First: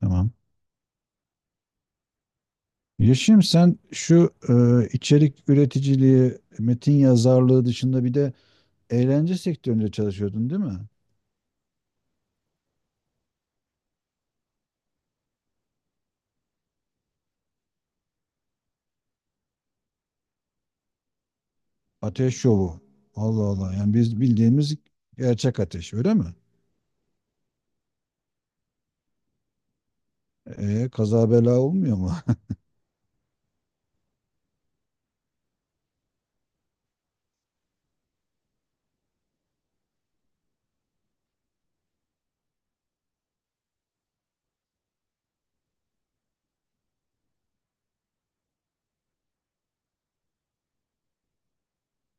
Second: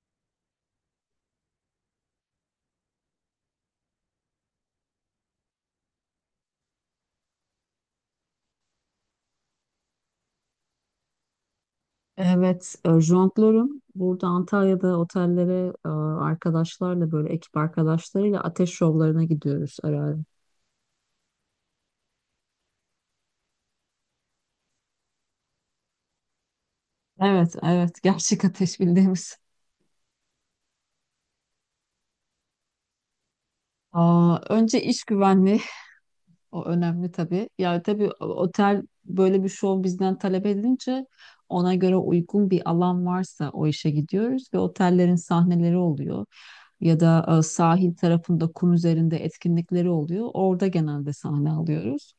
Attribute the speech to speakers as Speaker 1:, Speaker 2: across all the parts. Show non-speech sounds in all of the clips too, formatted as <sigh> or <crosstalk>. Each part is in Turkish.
Speaker 1: Tamam. Yeşim, sen şu içerik üreticiliği, metin yazarlığı dışında bir de eğlence sektöründe çalışıyordun değil mi?
Speaker 2: Evet, jonglörüm. Burada Antalya'da otellere arkadaşlarla böyle ekip arkadaşlarıyla ateş şovlarına gidiyoruz ara ara.
Speaker 1: Ateş şovu. Allah Allah. Yani biz bildiğimiz gerçek ateş öyle mi?
Speaker 2: Evet, evet. <laughs> Gerçek ateş bildiğimiz.
Speaker 1: Kaza bela olmuyor mu? <laughs>
Speaker 2: Aa, önce iş güvenliği. <laughs> O önemli tabii. Yani tabii otel böyle bir şov bizden talep edince ona göre uygun bir alan varsa o işe gidiyoruz ve otellerin sahneleri oluyor. Ya da sahil tarafında kum üzerinde etkinlikleri oluyor. Orada genelde sahne alıyoruz.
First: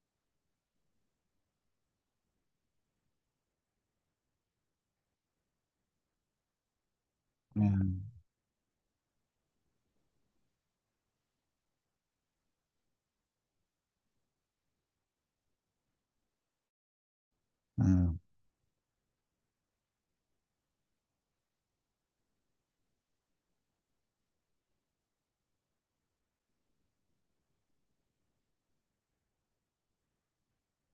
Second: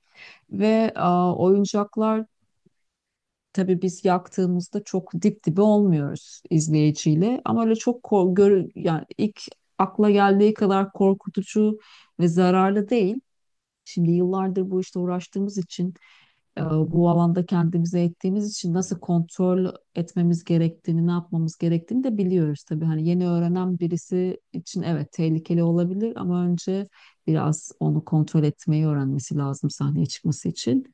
Speaker 2: Ve oyuncaklar tabii biz yaktığımızda çok dip dibe olmuyoruz izleyiciyle. Ama öyle
Speaker 1: Yani,
Speaker 2: çok gör yani ilk akla geldiği kadar korkutucu ve zararlı değil. Şimdi yıllardır bu işte uğraştığımız için, bu alanda kendimize
Speaker 1: ha.
Speaker 2: ettiğimiz için nasıl kontrol etmemiz gerektiğini, ne yapmamız gerektiğini de biliyoruz tabii. Hani yeni öğrenen birisi için evet tehlikeli olabilir ama önce biraz onu kontrol etmeyi öğrenmesi lazım sahneye çıkması için.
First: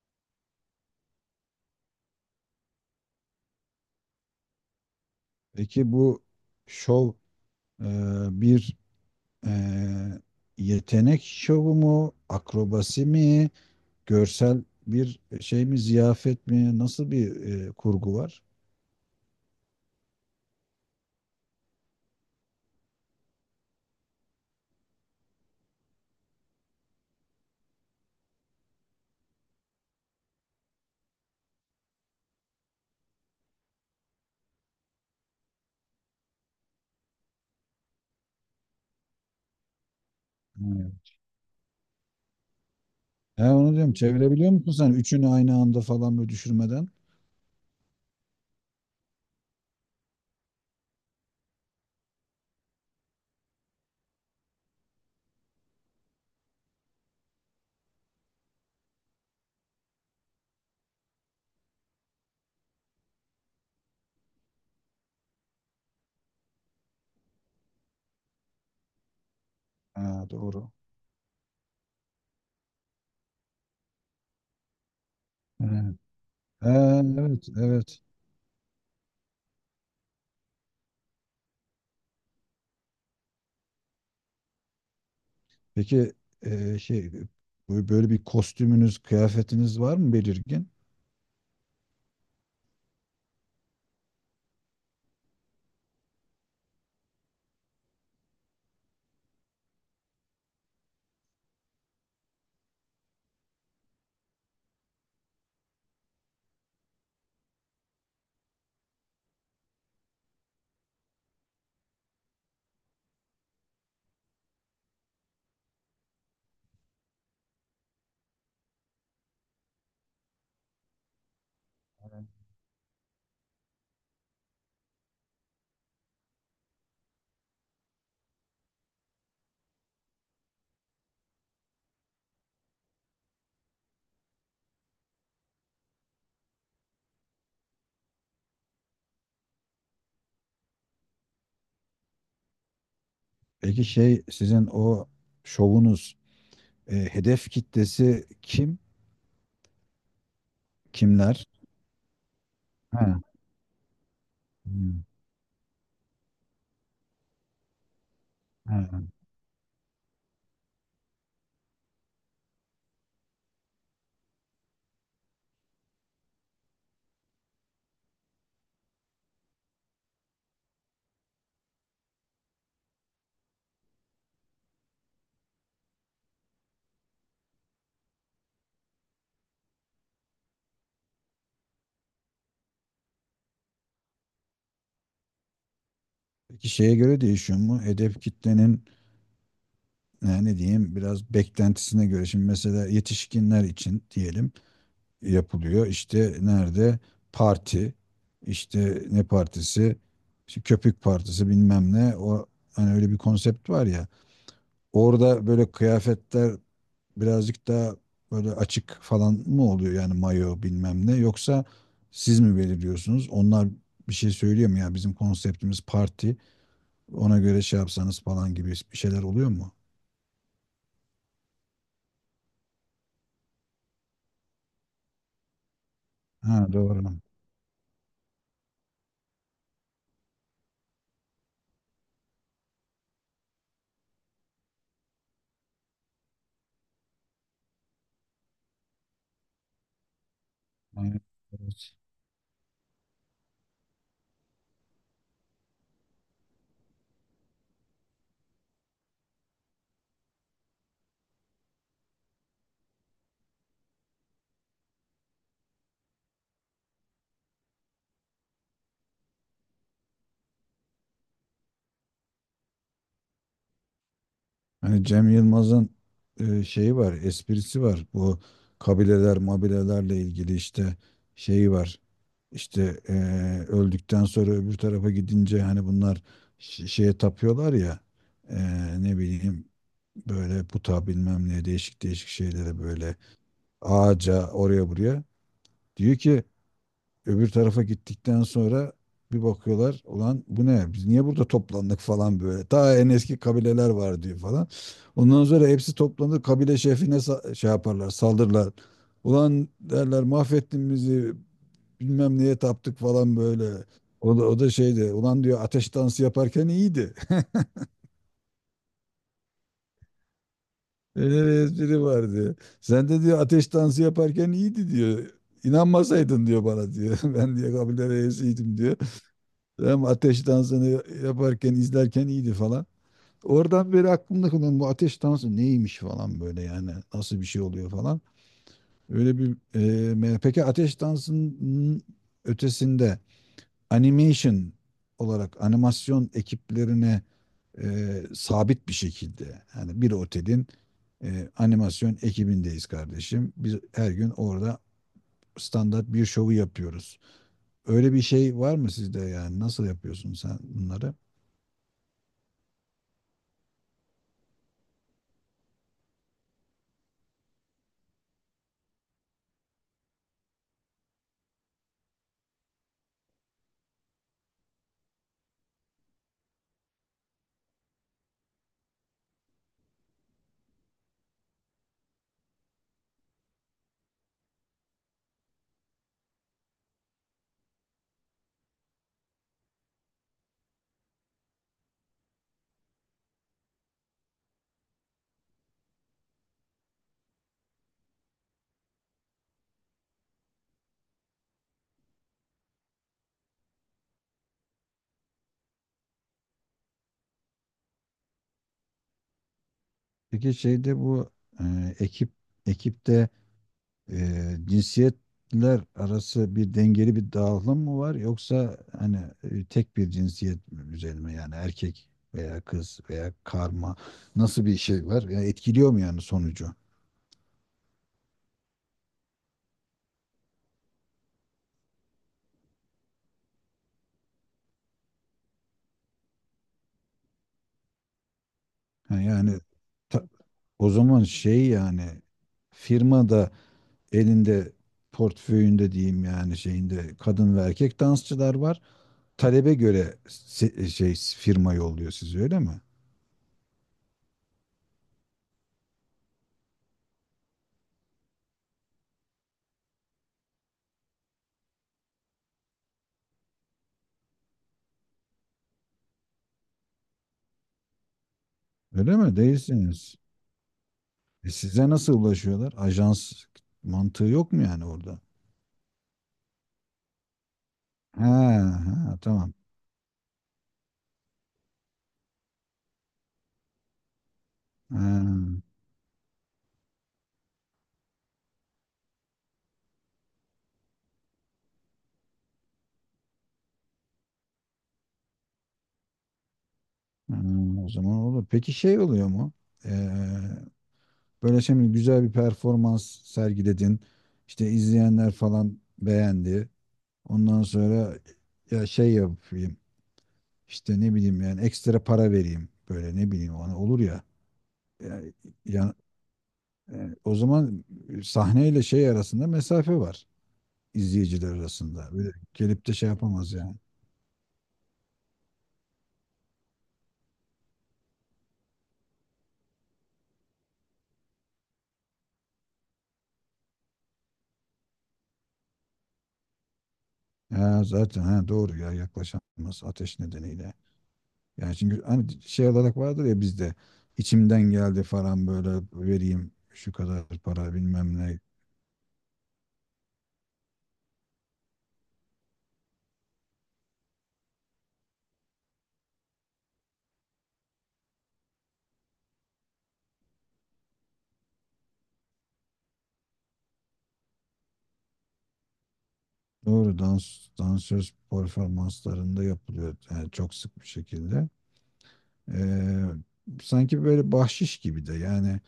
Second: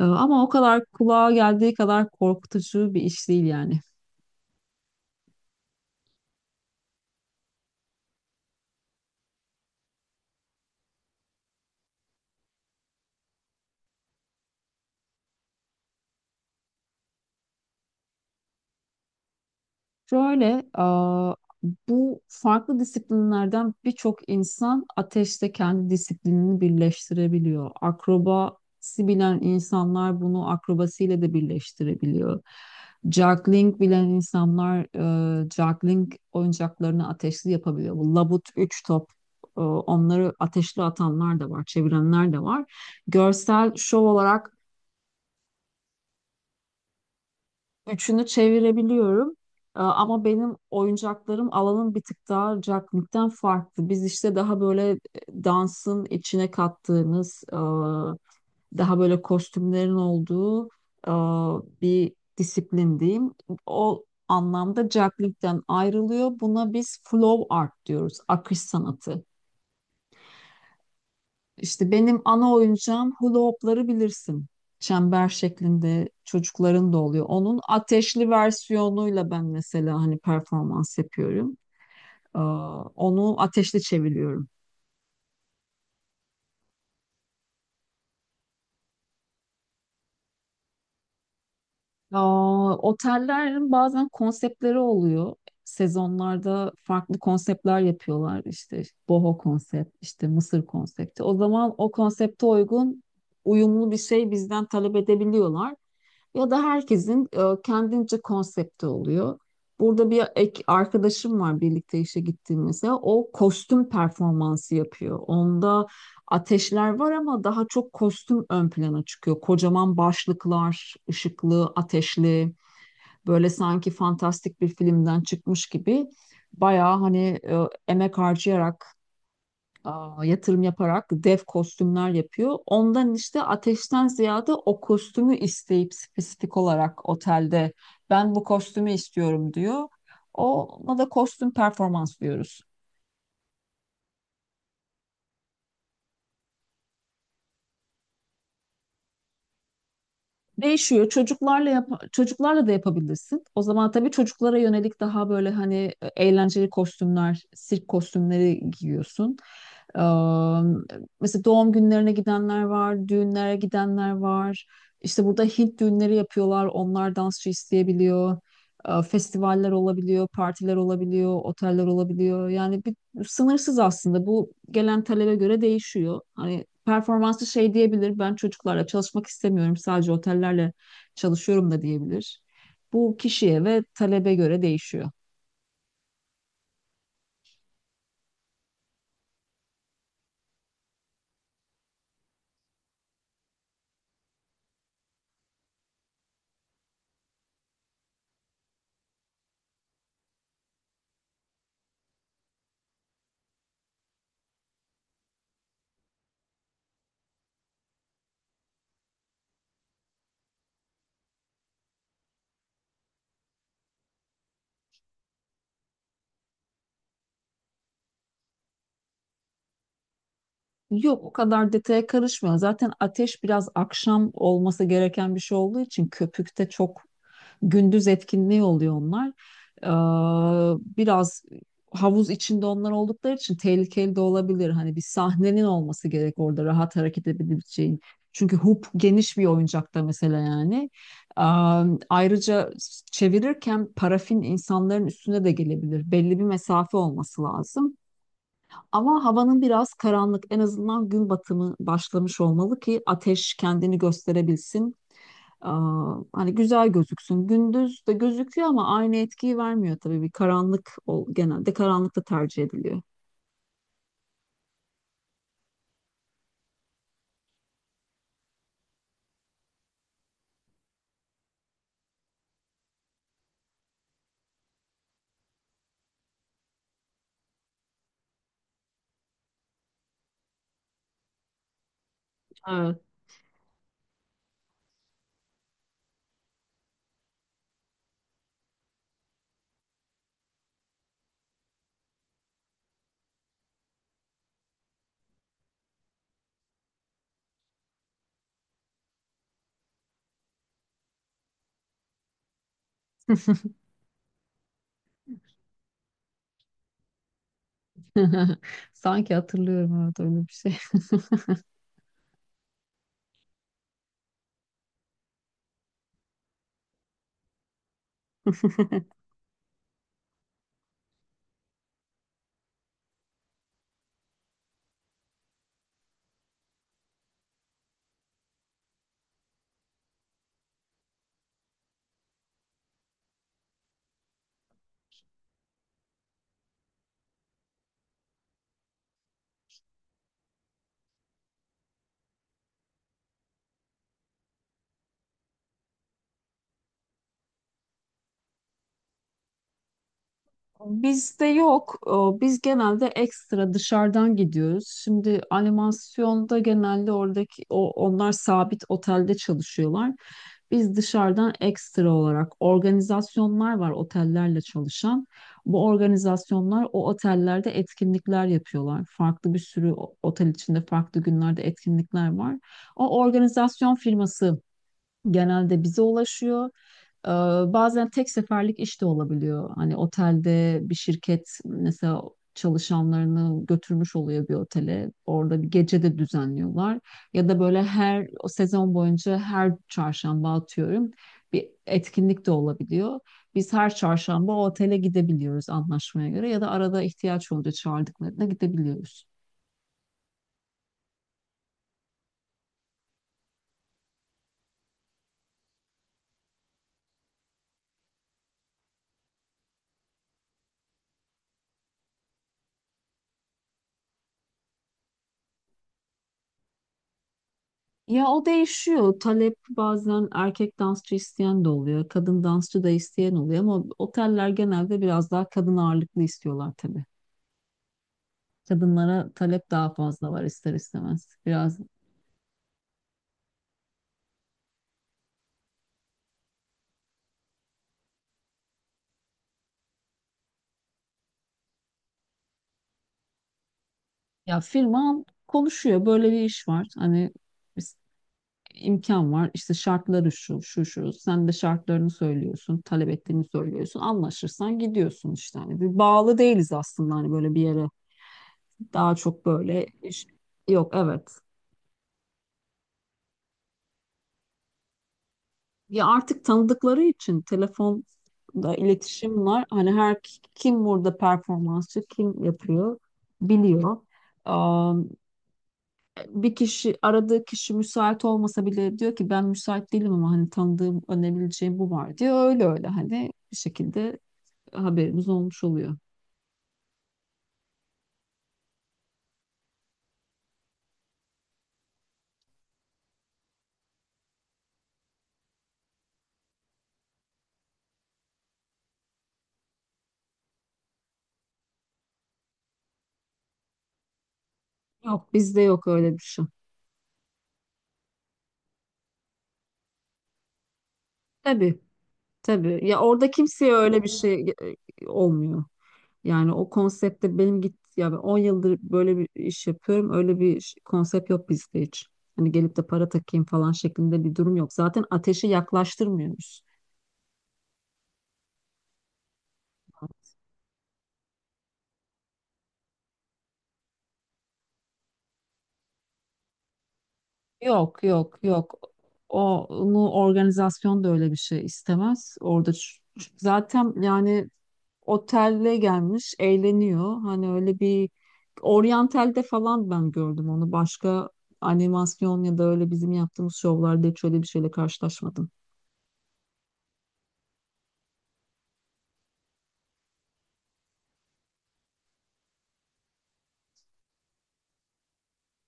Speaker 2: Ama o kadar kulağa geldiği kadar korkutucu bir iş değil yani.
Speaker 1: Peki bu şov e, bir e, yetenek şovu mu? Akrobasi mi? Görsel bir şey mi? Ziyafet mi? Nasıl bir kurgu var?
Speaker 2: Şöyle, aa, bu farklı disiplinlerden birçok insan ateşte kendi disiplinini birleştirebiliyor. Akrobasi bilen insanlar bunu akrobasiyle de birleştirebiliyor. Juggling bilen insanlar juggling oyuncaklarını ateşli yapabiliyor. Bu labut, üç top, onları ateşli atanlar da var, çevirenler de var.
Speaker 1: He,
Speaker 2: Görsel
Speaker 1: onu diyorum,
Speaker 2: şov olarak
Speaker 1: çevirebiliyor musun sen üçünü aynı anda falan böyle düşürmeden?
Speaker 2: üçünü çevirebiliyorum. Ama benim oyuncaklarım alanın bir tık daha cakmikten farklı. Biz işte daha böyle dansın içine kattığımız, daha böyle kostümlerin olduğu e, bir disiplin diyeyim. O anlamda cakmikten ayrılıyor. Buna biz flow art diyoruz, akış sanatı.
Speaker 1: Ha, doğru.
Speaker 2: İşte benim ana oyuncağım hula hopları bilirsin. Çember
Speaker 1: He.
Speaker 2: şeklinde
Speaker 1: He,
Speaker 2: çocukların da oluyor.
Speaker 1: evet,
Speaker 2: Onun
Speaker 1: evet.
Speaker 2: ateşli versiyonuyla ben mesela hani performans yapıyorum. Ee, onu ateşli çeviriyorum.
Speaker 1: Peki şey, böyle bir kostümünüz, kıyafetiniz var mı belirgin?
Speaker 2: Aa, otellerin bazen konseptleri oluyor. Sezonlarda farklı konseptler yapıyorlar. İşte boho konsept, işte Mısır konsepti. O zaman o konsepte uygun uyumlu bir şey bizden talep edebiliyorlar. Ya da herkesin kendince konsepti oluyor. Burada bir ek arkadaşım var birlikte işe gittiğim mesela. O kostüm performansı yapıyor. Onda ateşler var ama daha çok kostüm ön plana çıkıyor. Kocaman başlıklar, ışıklı, ateşli, böyle sanki fantastik bir filmden çıkmış gibi bayağı hani emek harcayarak, yatırım yaparak dev kostümler yapıyor. Ondan işte ateşten ziyade o kostümü isteyip spesifik olarak otelde ben bu kostümü istiyorum diyor. Ona da kostüm performans diyoruz.
Speaker 1: Peki şey, sizin o şovunuz hedef kitlesi kim?
Speaker 2: Değişiyor.
Speaker 1: Kimler?
Speaker 2: Çocuklarla da
Speaker 1: Ha.
Speaker 2: yapabilirsin. O zaman tabii çocuklara yönelik
Speaker 1: Hmm,
Speaker 2: daha böyle hani eğlenceli kostümler, sirk kostümleri
Speaker 1: ha.
Speaker 2: giyiyorsun. Ee, mesela doğum günlerine gidenler var, düğünlere gidenler var. İşte burada Hint düğünleri yapıyorlar. Onlar dansçı isteyebiliyor. Festivaller olabiliyor, partiler olabiliyor, oteller olabiliyor. Yani sınırsız aslında. Bu gelen talebe göre değişiyor. Hani performansı şey diyebilir. Ben çocuklarla çalışmak istemiyorum. Sadece otellerle çalışıyorum da diyebilir. Bu kişiye ve talebe göre değişiyor.
Speaker 1: Peki şeye göre değişiyor mu? Hedef kitlenin, yani ne diyeyim, biraz beklentisine göre. Şimdi mesela yetişkinler için diyelim. Yapılıyor. İşte nerede? Parti. İşte ne partisi? İşte köpük partisi, bilmem ne. O, hani öyle bir konsept var ya. Orada böyle kıyafetler birazcık daha böyle açık falan mı oluyor, yani mayo bilmem ne, yoksa siz mi belirliyorsunuz? Onlar bir şey söylüyor mu, ya bizim konseptimiz parti, ona göre şey yapsanız falan gibi bir şeyler oluyor mu?
Speaker 2: Yok o kadar detaya karışmıyor. Zaten ateş biraz akşam olması gereken bir şey olduğu için
Speaker 1: Ha,
Speaker 2: köpükte çok
Speaker 1: doğru.
Speaker 2: gündüz etkinliği oluyor onlar. Biraz havuz içinde onlar oldukları için tehlikeli de olabilir. Hani bir sahnenin olması gerek orada rahat hareket edebileceğin. Çünkü hoop geniş bir oyuncakta mesela yani.
Speaker 1: Aynen. Evet.
Speaker 2: Ee, ayrıca çevirirken parafin insanların üstüne de gelebilir. Belli bir mesafe olması lazım. Ama havanın biraz karanlık. En azından gün batımı başlamış olmalı ki ateş kendini gösterebilsin. Aa, hani güzel gözüksün. Gündüz de gözüküyor ama aynı etkiyi vermiyor tabii. Bir karanlık ol, genelde karanlıkta tercih ediliyor.
Speaker 1: Hani Cem Yılmaz'ın şeyi var, esprisi var. Bu kabileler, mabilelerle ilgili işte şeyi var. İşte öldükten sonra öbür tarafa gidince hani bunlar şeye tapıyorlar ya, e, ne bileyim, böyle puta bilmem ne, değişik değişik şeylere
Speaker 2: Evet.
Speaker 1: böyle, ağaca, oraya buraya. Diyor ki, öbür tarafa gittikten sonra bir bakıyorlar, ulan bu ne, biz niye burada toplandık falan böyle. Ta en eski kabileler var diyor falan. Ondan sonra hepsi toplanır, kabile şefine şey yaparlar, saldırırlar. Ulan derler, mahvettin bizi, bilmem neye taptık falan böyle. O da şeydi, ulan diyor, ateş dansı yaparken iyiydi.
Speaker 2: <laughs> Sanki hatırlıyorum evet öyle bir şey.
Speaker 1: <laughs> Öyle bir espri vardı. Sen de diyor, ateş dansı yaparken iyiydi diyor. İnanmasaydın diyor bana diyor. <laughs> Ben diye kabile reisiydim diyor. Hem ateş dansını yaparken, izlerken iyiydi falan. Oradan beri aklımda kalan bu, ateş dansı neymiş falan böyle, yani nasıl bir şey oluyor falan. Öyle bir peki ateş dansının ötesinde animation olarak animasyon ekiplerine sabit bir şekilde, yani bir otelin animasyon ekibindeyiz kardeşim. Biz her gün orada standart bir şovu yapıyoruz. Öyle bir şey var mı sizde, yani nasıl yapıyorsun sen
Speaker 2: <laughs>
Speaker 1: bunları?
Speaker 2: Bizde yok. Biz genelde ekstra dışarıdan gidiyoruz. Şimdi animasyonda genelde oradaki onlar sabit otelde çalışıyorlar. Biz dışarıdan ekstra olarak organizasyonlar var otellerle çalışan. Bu organizasyonlar o otellerde etkinlikler yapıyorlar. Farklı bir sürü otel içinde farklı günlerde etkinlikler var. O organizasyon firması genelde bize ulaşıyor. Ee, Bazen tek seferlik iş de olabiliyor. Hani otelde bir şirket mesela çalışanlarını götürmüş oluyor bir otele. Orada bir gece de düzenliyorlar. Ya da böyle her o sezon boyunca her çarşamba atıyorum bir etkinlik de olabiliyor. Biz her çarşamba o otele gidebiliyoruz anlaşmaya göre ya da arada ihtiyaç olunca çağırdıklarına gidebiliyoruz.
Speaker 1: Peki şeyde, bu e, ekip ekipte cinsiyetler arası bir dengeli bir dağılım mı var, yoksa hani tek bir cinsiyet üzerine, yani erkek veya kız veya karma, nasıl bir şey var? Yani etkiliyor mu yani sonucu?
Speaker 2: Ya o değişiyor. Talep bazen erkek dansçı isteyen de oluyor. Kadın dansçı da isteyen oluyor ama oteller genelde biraz daha kadın ağırlıklı istiyorlar tabii.
Speaker 1: Ha,
Speaker 2: Kadınlara
Speaker 1: yani
Speaker 2: talep daha
Speaker 1: ta-
Speaker 2: fazla var ister
Speaker 1: o zaman
Speaker 2: istemez.
Speaker 1: şey,
Speaker 2: Biraz
Speaker 1: yani firmada, elinde, portföyünde diyeyim, yani şeyinde kadın ve erkek dansçılar var. Talebe göre şey, firma yolluyor sizi öyle mi?
Speaker 2: ya firma konuşuyor. Böyle bir iş var. Hani biz- imkan var. İşte şartları şu, şu, şu. Sen de şartlarını söylüyorsun. Talep ettiğini söylüyorsun. Anlaşırsan gidiyorsun işte. Hani bir bağlı değiliz aslında hani böyle bir yere. Daha
Speaker 1: Öyle mi?
Speaker 2: çok böyle
Speaker 1: Değilsiniz.
Speaker 2: iş. Yok evet.
Speaker 1: E size nasıl ulaşıyorlar? Ajans mantığı yok mu yani orada?
Speaker 2: Ya artık tanıdıkları için
Speaker 1: Ha,
Speaker 2: telefonda
Speaker 1: ha
Speaker 2: iletişim
Speaker 1: tamam.
Speaker 2: var. Hani her kim burada performansçı, kim yapıyor biliyor. Aa,
Speaker 1: Ha.
Speaker 2: bir kişi aradığı kişi müsait olmasa bile diyor ki ben müsait değilim ama hani tanıdığım önebileceğim bu var diyor. Öyle öyle hani bir şekilde haberimiz olmuş oluyor.
Speaker 1: Hmm, o zaman olur. Peki şey oluyor mu? Ee, Böyle şimdi güzel bir performans sergiledin. İşte izleyenler falan beğendi. Ondan sonra ya şey yapayım. İşte ne bileyim, yani ekstra para vereyim. Böyle, ne bileyim, ona olur ya. Ya,
Speaker 2: Yok bizde yok
Speaker 1: ya-
Speaker 2: öyle bir şey.
Speaker 1: o zaman sahneyle şey arasında mesafe var. İzleyiciler
Speaker 2: Tabii
Speaker 1: arasında. Böyle
Speaker 2: tabii
Speaker 1: gelip de
Speaker 2: ya
Speaker 1: şey
Speaker 2: orada
Speaker 1: yapamaz
Speaker 2: kimseye
Speaker 1: yani.
Speaker 2: öyle bir şey olmuyor. Yani o konsepte benim git ya ben 10 yıldır böyle bir iş yapıyorum. Öyle bir konsept yok bizde hiç. Hani gelip de para takayım falan şeklinde bir durum yok. Zaten ateşi yaklaştırmıyoruz.
Speaker 1: Ya zaten, ha, doğru ya, yaklaşamaz ateş nedeniyle. Yani çünkü hani şey olarak vardır ya bizde, içimden geldi falan böyle, vereyim şu kadar para
Speaker 2: Yok
Speaker 1: bilmem
Speaker 2: yok
Speaker 1: ne.
Speaker 2: yok. O, onu organizasyon da öyle bir şey istemez. Orada zaten yani otelle gelmiş eğleniyor. Hani öyle bir oryantalde falan ben gördüm onu. Başka animasyon ya da öyle bizim yaptığımız şovlarda hiç öyle bir şeyle karşılaşmadım.
Speaker 1: Doğru, dans, dansöz performanslarında yapılıyor yani çok sık bir şekilde. Ee, Sanki böyle bahşiş gibi de yani,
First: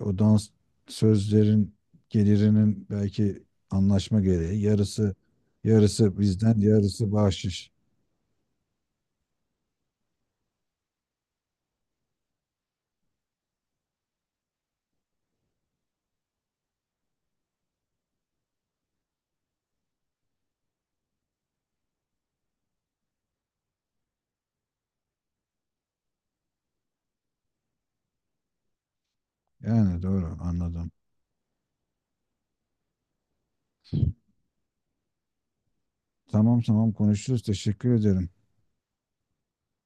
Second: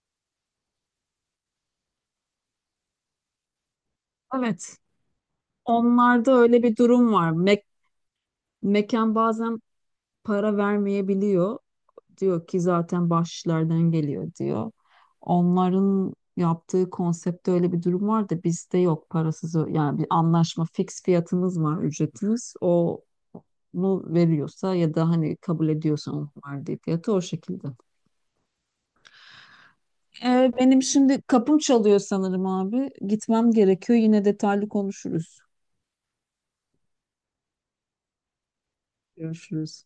Speaker 1: o dans sözlerin gelirinin belki anlaşma gereği
Speaker 2: Evet,
Speaker 1: yarısı, yarısı
Speaker 2: onlarda
Speaker 1: bizden
Speaker 2: öyle bir durum
Speaker 1: yarısı
Speaker 2: var.
Speaker 1: bahşiş.
Speaker 2: Mekan bazen para vermeyebiliyor. Diyor ki zaten bahşişlerden geliyor diyor. Onların yaptığı konseptte öyle bir durum var da bizde yok parasız yani bir anlaşma fix fiyatımız var ücretimiz onu veriyorsa ya da hani kabul ediyorsa onun verdiği fiyatı o şekilde.
Speaker 1: Yani doğru
Speaker 2: Benim
Speaker 1: anladım.
Speaker 2: şimdi kapım çalıyor sanırım abi. Gitmem gerekiyor. Yine detaylı konuşuruz.
Speaker 1: Tamam, tamam, konuşuruz, teşekkür ederim.
Speaker 2: Görüşürüz.